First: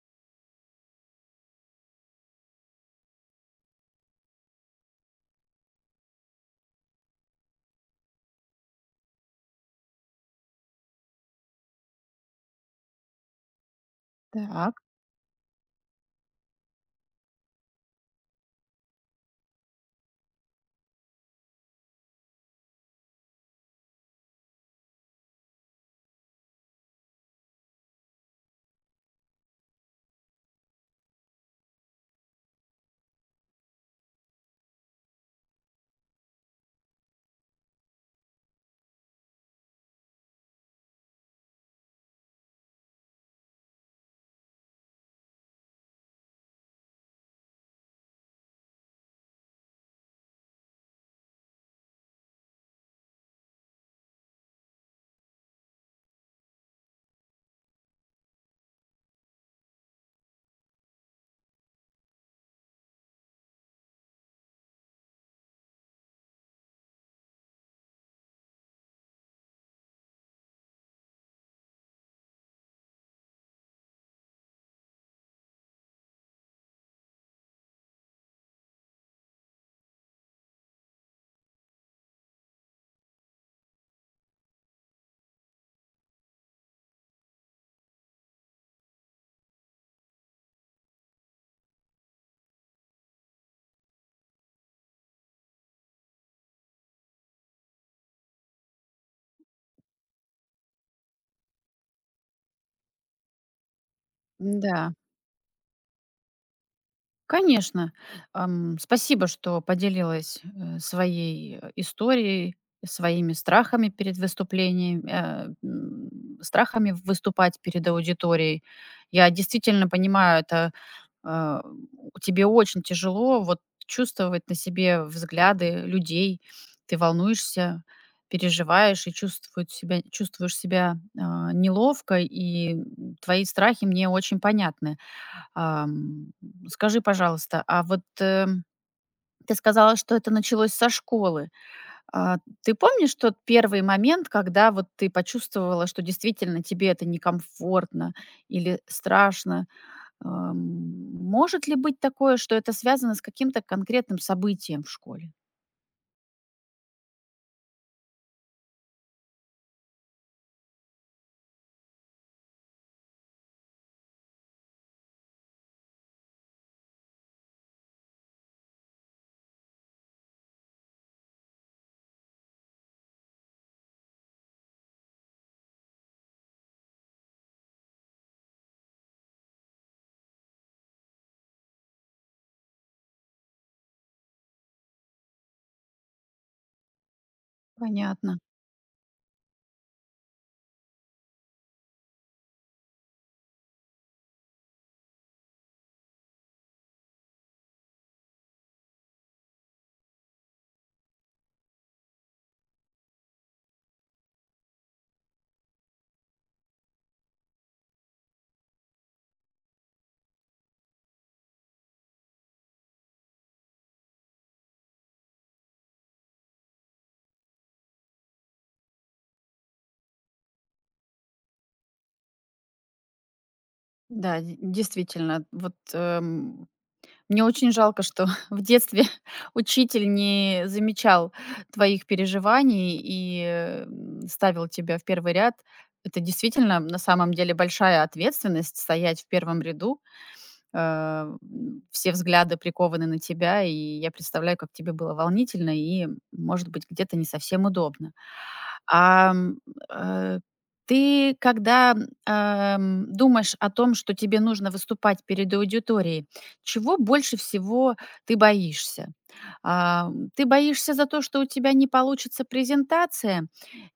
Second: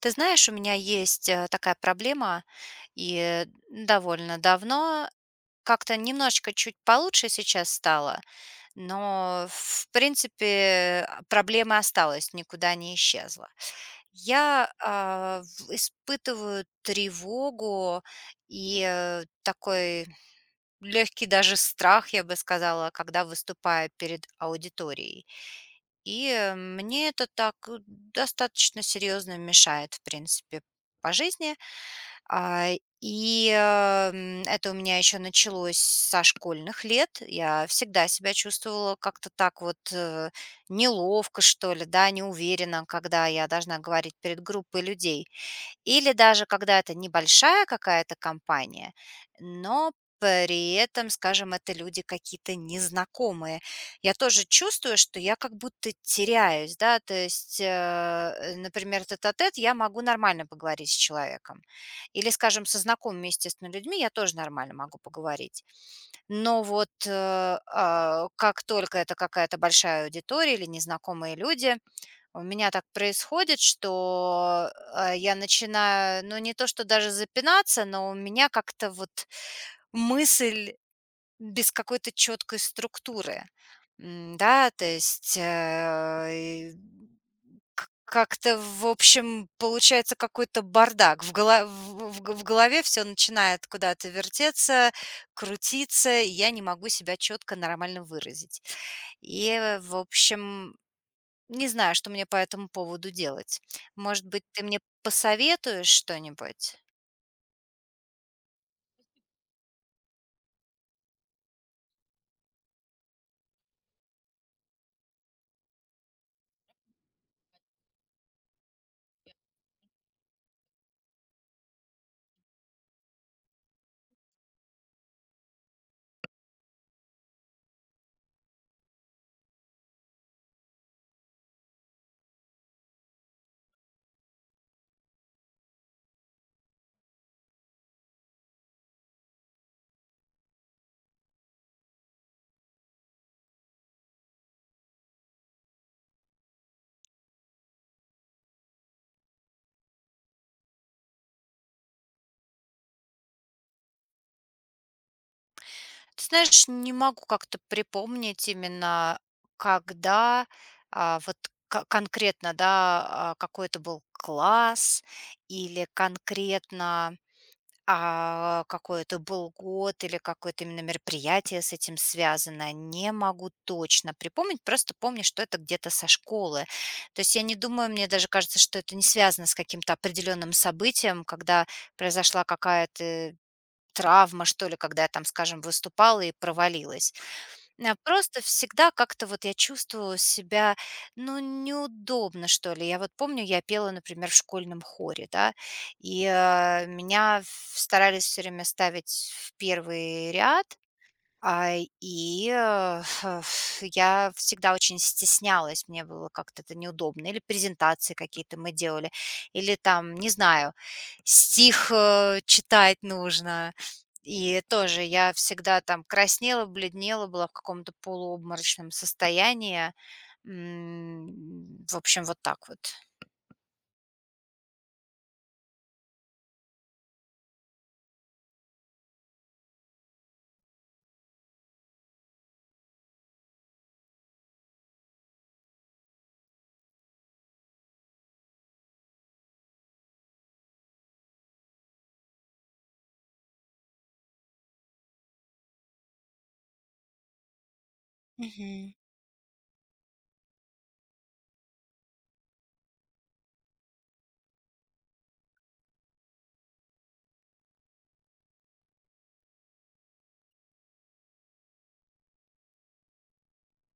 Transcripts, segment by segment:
Ты знаешь, у меня есть такая проблема, и довольно давно как-то немножечко чуть получше сейчас стало, но, в принципе, проблема осталась, никуда не исчезла. Я Так, испытываю тревогу и такой легкий даже страх, я бы сказала, когда выступаю перед аудиторией. И мне это так достаточно серьезно мешает, в принципе, по жизни. А, это у меня еще началось со школьных лет. Я всегда себя чувствовала как-то так вот, неловко, что ли, да, неуверенно, когда я должна говорить перед группой людей. Или даже когда это небольшая какая-то компания, но при этом, скажем, это люди какие-то незнакомые. Я тоже чувствую, что я как будто теряюсь, да, то есть, например, тет-а-тет я могу нормально поговорить с человеком. Или, скажем, со знакомыми, естественно, людьми я тоже нормально могу поговорить. Но вот как только это какая-то большая аудитория или незнакомые люди, у меня так происходит, что, я начинаю, ну, не то что даже запинаться, но у меня как-то вот мысль без какой-то четкой структуры. Да, то есть, э, и к как-то, в общем, получается какой-то бардак. В гола в г- в голове все начинает куда-то вертеться, крутиться, и я не могу себя четко, нормально выразить. И, в общем, не знаю, что мне по этому поводу делать. Может быть, ты мне да, посоветуешь что-нибудь? конечно. Спасибо, что поделилась, своей историей, своими страхами перед выступлением, страхами выступать перед аудиторией. Я действительно понимаю, это, а, тебе очень тяжело вот чувствовать на себе взгляды людей. Ты волнуешься, переживаешь и чувствует себя чувствуешь себя, неловко, и, твои страхи мне очень понятны. Ам, Скажи, пожалуйста, а вот, ты сказала, что это началось со школы. А, Ты помнишь тот первый момент, когда вот ты почувствовала, что действительно тебе это некомфортно или страшно? Ам, Может ли быть такое, что это связано с каким-то конкретным событием в школе? Ты знаешь, не могу как-то припомнить именно, когда, а, вот ко- конкретно, да, какой это был класс или конкретно а какой это был год или какое-то именно мероприятие с этим связано, не могу точно припомнить, просто помню, что это где-то со школы. То есть я не думаю, мне даже кажется, что это не связано с каким-то определенным событием, когда произошла какая-то травма, что ли, когда я там, скажем, выступала и провалилась. Понятно. Просто всегда как-то вот я чувствовала себя, ну, неудобно, что ли. Я вот помню, я пела, например, в школьном хоре, да, меня в старались все время ставить в первый ряд. А, и, э, я всегда очень стеснялась, мне было как-то это неудобно. Или презентации какие-то мы делали, или там, не знаю, стих, читать нужно. И тоже я всегда там краснела, бледнела, была в каком-то полуобморочном состоянии. В общем, вот так вот. Да, де действительно, вот, мне очень жалко, что в детстве учитель не замечал твоих переживаний и, ставил тебя в первый ряд. Это действительно, на самом деле, большая ответственность — стоять в первом ряду. Э, Все взгляды прикованы на тебя, и я представляю, как тебе было волнительно и, может быть, где-то не совсем удобно. Мгм. Ам, э, Ты, когда, думаешь о том, что тебе нужно выступать перед аудиторией, чего больше всего ты боишься? Ты боишься за то, что у тебя не получится презентация,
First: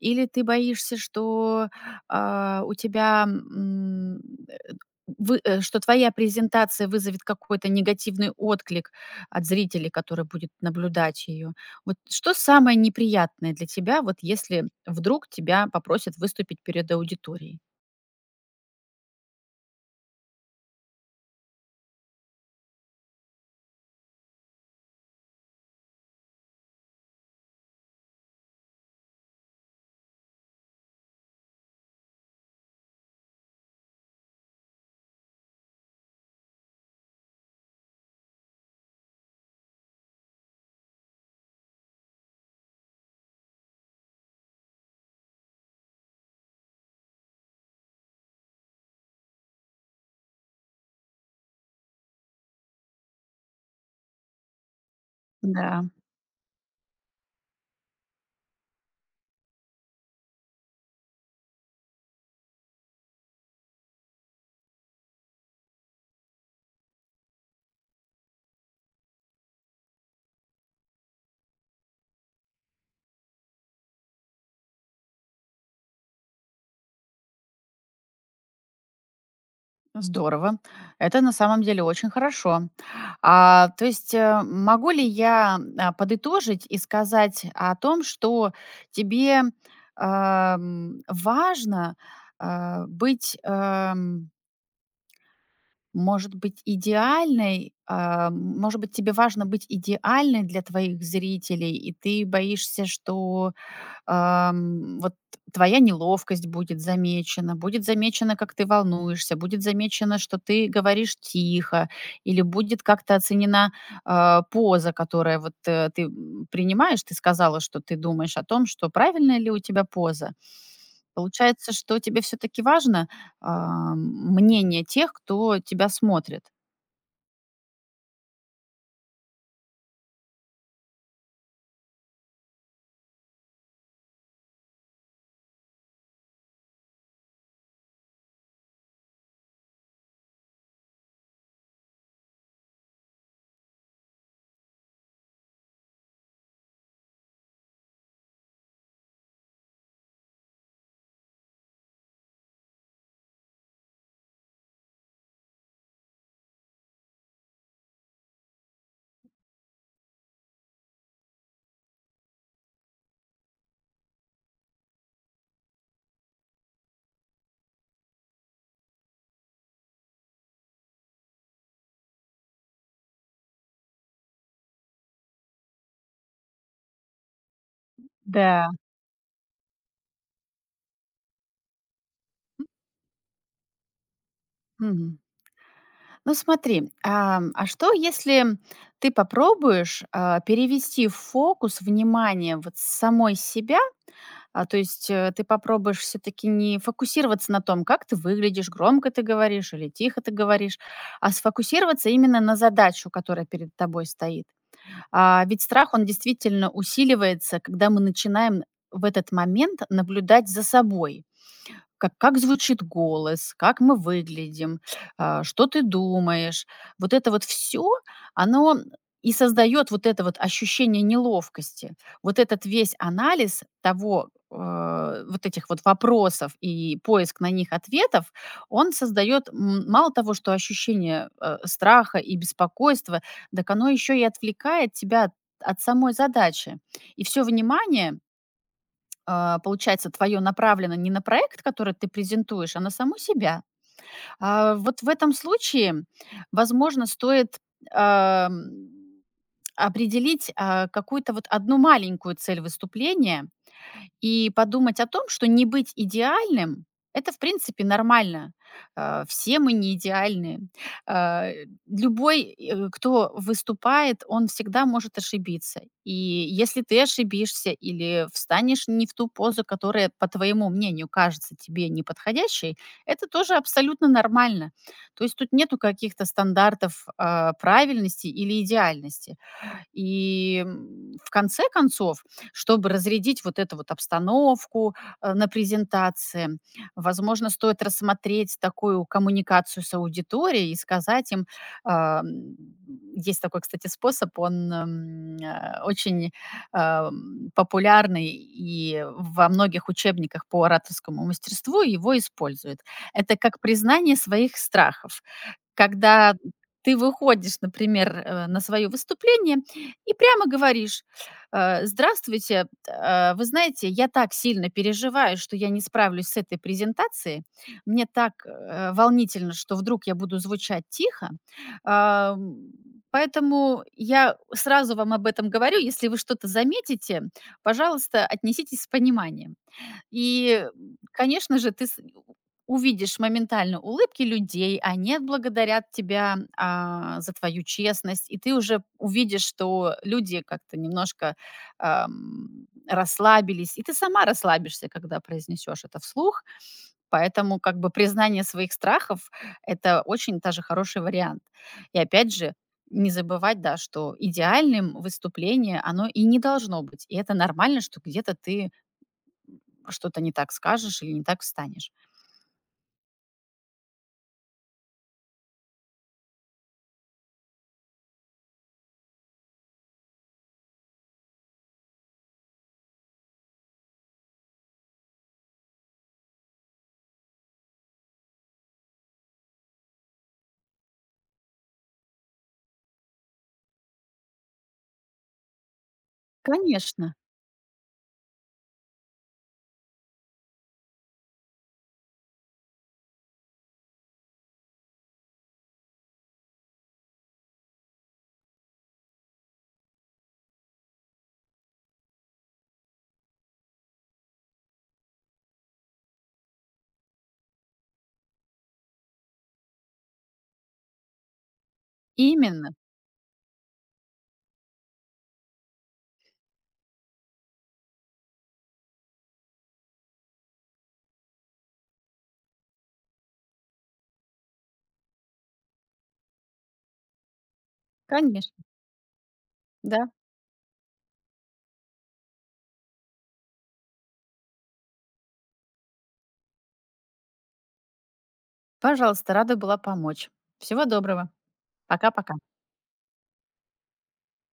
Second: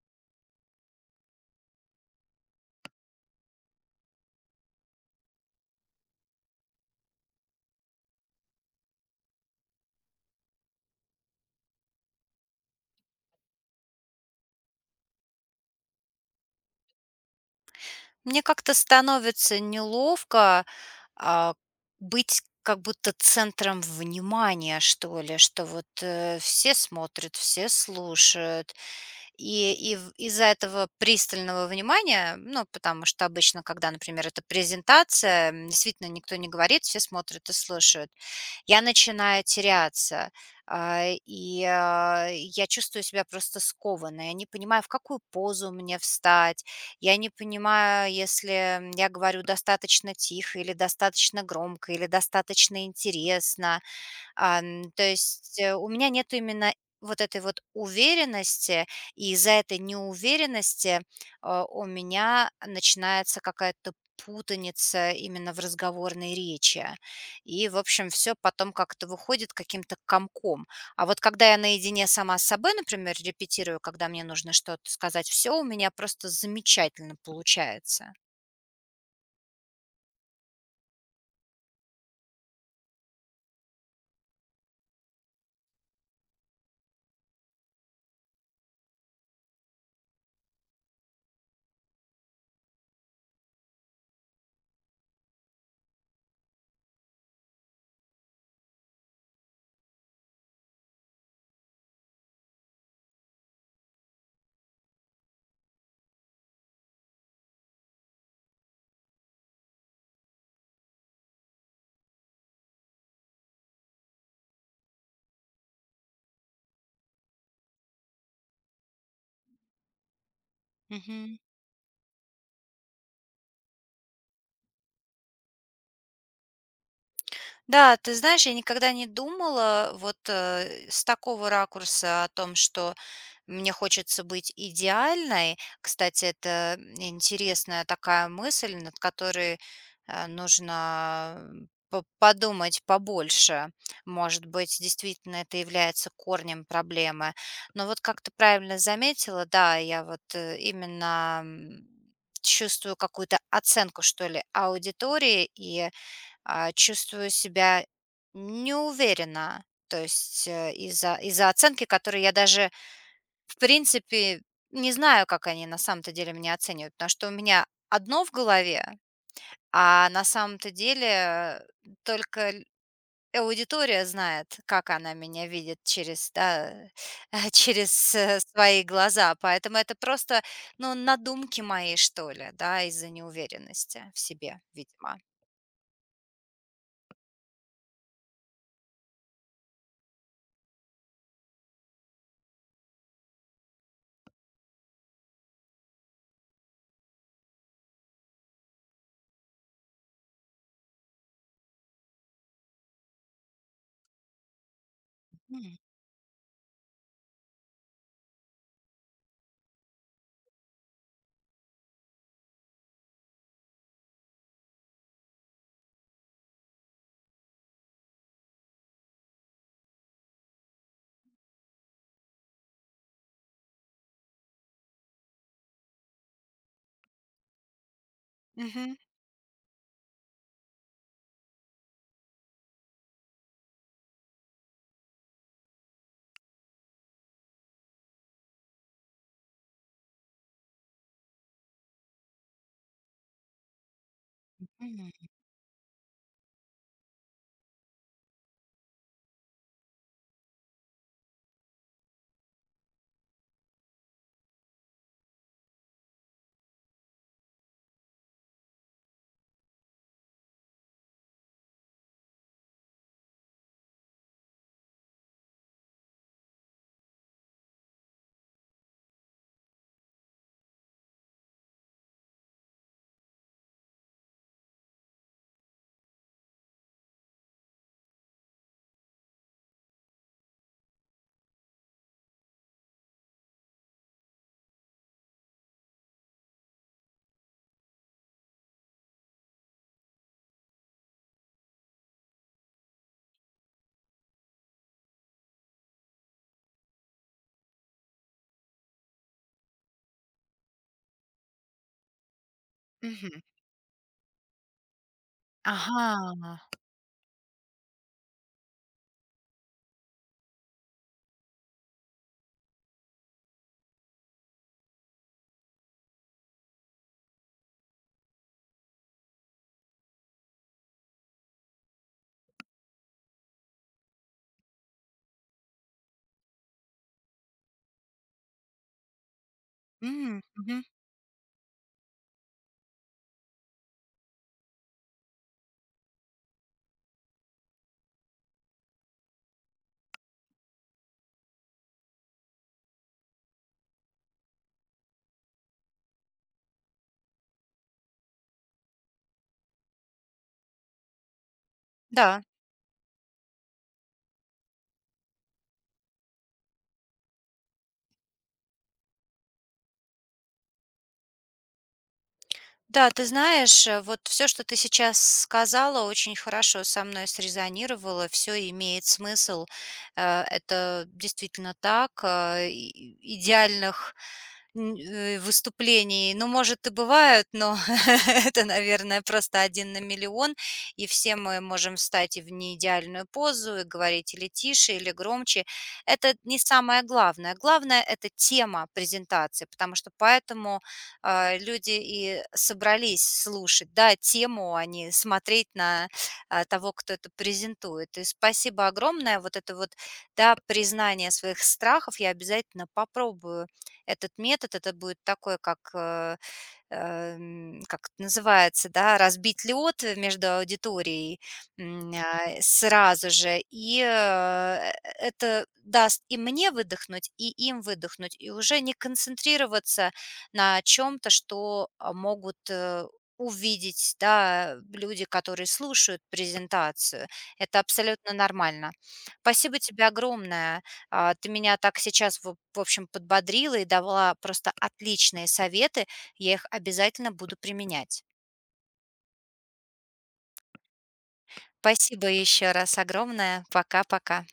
или ты боишься, что, у тебя, э, что твоя презентация вызовет какой-то негативный отклик от зрителей, который будет наблюдать ее? Вот что самое неприятное для тебя, вот если вдруг тебя попросят выступить перед аудиторией? Мне как-то становится неловко, А, быть как будто центром внимания, что ли, что вот все смотрят, все слушают, и в из-за этого пристального внимания, ну, потому что обычно, когда, например, это презентация, действительно никто не говорит, все смотрят и слушают, я начинаю теряться, я чувствую себя просто скованной. Я не понимаю, в какую позу мне встать. Я не понимаю, если, я говорю достаточно тихо или достаточно громко, или достаточно интересно. То есть, у Да, меня нет именно вот этой вот уверенности, и из-за этой неуверенности, у меня начинается какая-то путаница именно в разговорной речи. И, в общем, все потом как-то выходит каким-то комком. А вот когда я наедине сама с собой, например, репетирую, когда мне нужно что-то сказать, все у меня просто замечательно получается. здорово. Это на самом деле очень хорошо. То есть могу ли я подытожить и сказать о том, что тебе важно быть, может быть, идеальной, а, может быть, тебе важно быть идеальной для твоих зрителей, и ты боишься, что вот твоя неловкость будет замечена, будет замечено, как ты волнуешься, будет замечено, что ты говоришь тихо, или будет как-то оценена поза, которая ты принимаешь, ты сказала, что ты думаешь о том, что правильная ли у тебя поза. Получается, что тебе все-таки важно мнение тех, кто тебя смотрит. Да, ты знаешь, я никогда не думала с такого ракурса о том, что мне хочется быть идеальной. Кстати, это интересная такая мысль, над которой нужно подумать побольше. Может быть, действительно это является корнем проблемы. Но вот как ты правильно заметила, да, я именно чувствую какую-то оценку, что ли, аудитории и чувствую себя неуверенно. То есть из-за оценки, которую я даже, в принципе, не знаю, как они на самом-то деле меня оценивают, потому что у меня одно в голове, а на самом-то деле только л- аудитория знает, как она меня видит через, да, через Да. свои глаза. Поэтому это просто, ну, надумки мои, что ли, да, из-за неуверенности в себе, видимо. Мгм. Ну смотри, а что, если ты попробуешь, перевести фокус внимания вот с самой себя? То есть, ты попробуешь все таки не фокусироваться на том, как ты выглядишь, громко ты говоришь или тихо ты говоришь, а сфокусироваться именно на задачу, которая перед тобой стоит. А ведь Мгм. страх, он действительно усиливается, когда мы начинаем в этот момент наблюдать за собой. Как звучит голос, как мы выглядим, что ты думаешь. Вот это вот все, оно и создает вот это вот ощущение неловкости. Вот этот весь анализ того, вот этих вот вопросов и поиск на них ответов, он Мгм. создает, мало того, что ощущение, страха и беспокойства, дак оно еще и отвлекает тебя от самой задачи. И все внимание, получается, твое направлено не на проект, который ты презентуешь, а на саму себя. Вот в Мгм. этом случае, возможно, стоит ам, определить какую-то вот одну маленькую цель выступления, и подумать о том, что не быть идеальным — это, в принципе, нормально. Все мы не идеальны. Любой, кто выступает, он всегда может ошибиться. И если ты ошибишься или встанешь не в ту позу, которая, по твоему мнению, кажется тебе неподходящей, это тоже абсолютно нормально. То есть тут нету каких-то стандартов, правильности или идеальности. И, в конце концов, чтобы разрядить вот эту вот обстановку на презентации, возможно, стоит рассмотреть такую коммуникацию с аудиторией и сказать им, ам, есть такой, кстати, способ, он, очень, популярный, и во многих учебниках по ораторскому мастерству его используют. Это Мгм. как признание своих страхов. Когда Ага. ты выходишь, например, на свое выступление и прямо говоришь: Здравствуйте, вы знаете, я так сильно переживаю, что я не справлюсь с этой презентацией. Мне так, волнительно, что вдруг я буду звучать тихо. Ам, Поэтому я сразу вам об этом говорю. Если вы что-то заметите, пожалуйста, отнеситесь с пониманием". М, И, мгм. Конечно же, ты увидишь моментально улыбки людей, они отблагодарят тебя, за твою честность, и ты уже увидишь, что люди как-то немножко, расслабились, и ты сама расслабишься, когда произнесешь это вслух. Поэтому как бы признание своих страхов — это очень даже хороший вариант. И опять Да, же, не забывать, да, что идеальным выступление, оно и не должно быть. И это нормально, что где-то ты, м, что-то не так скажешь или не так встанешь. да, ты знаешь, вот все, что ты сейчас сказала, очень хорошо со мной срезонировало, все имеет смысл. Это действительно так. И идеальных выступлений, ну, может, и бывают, но это, наверное, просто один на миллион, и все мы можем встать и в неидеальную позу, и говорить или тише, или громче. Это не самое Конечно, главное. Главное- это тема презентации, потому что поэтому люди и собрались слушать, да, тему, а не смотреть на того, кто это презентует. И спасибо огромное. Вот это вот, да, признание своих страхов. Я обязательно попробую этот метод. Это будет такой, как как это называется, да, разбить лед между аудиторией именно, сразу же. Это даст и мне выдохнуть, и им выдохнуть, и уже не концентрироваться на чем-то, что могут увидеть, да, люди, которые слушают презентацию. Это абсолютно конечно, нормально. Спасибо тебе да. огромное. Ты меня так сейчас, в общем, подбодрила и давала просто отличные советы, я их обязательно буду применять. Пожалуйста, рада была помочь. Всего доброго. Спасибо Пока-пока. еще раз огромное. Пока-пока.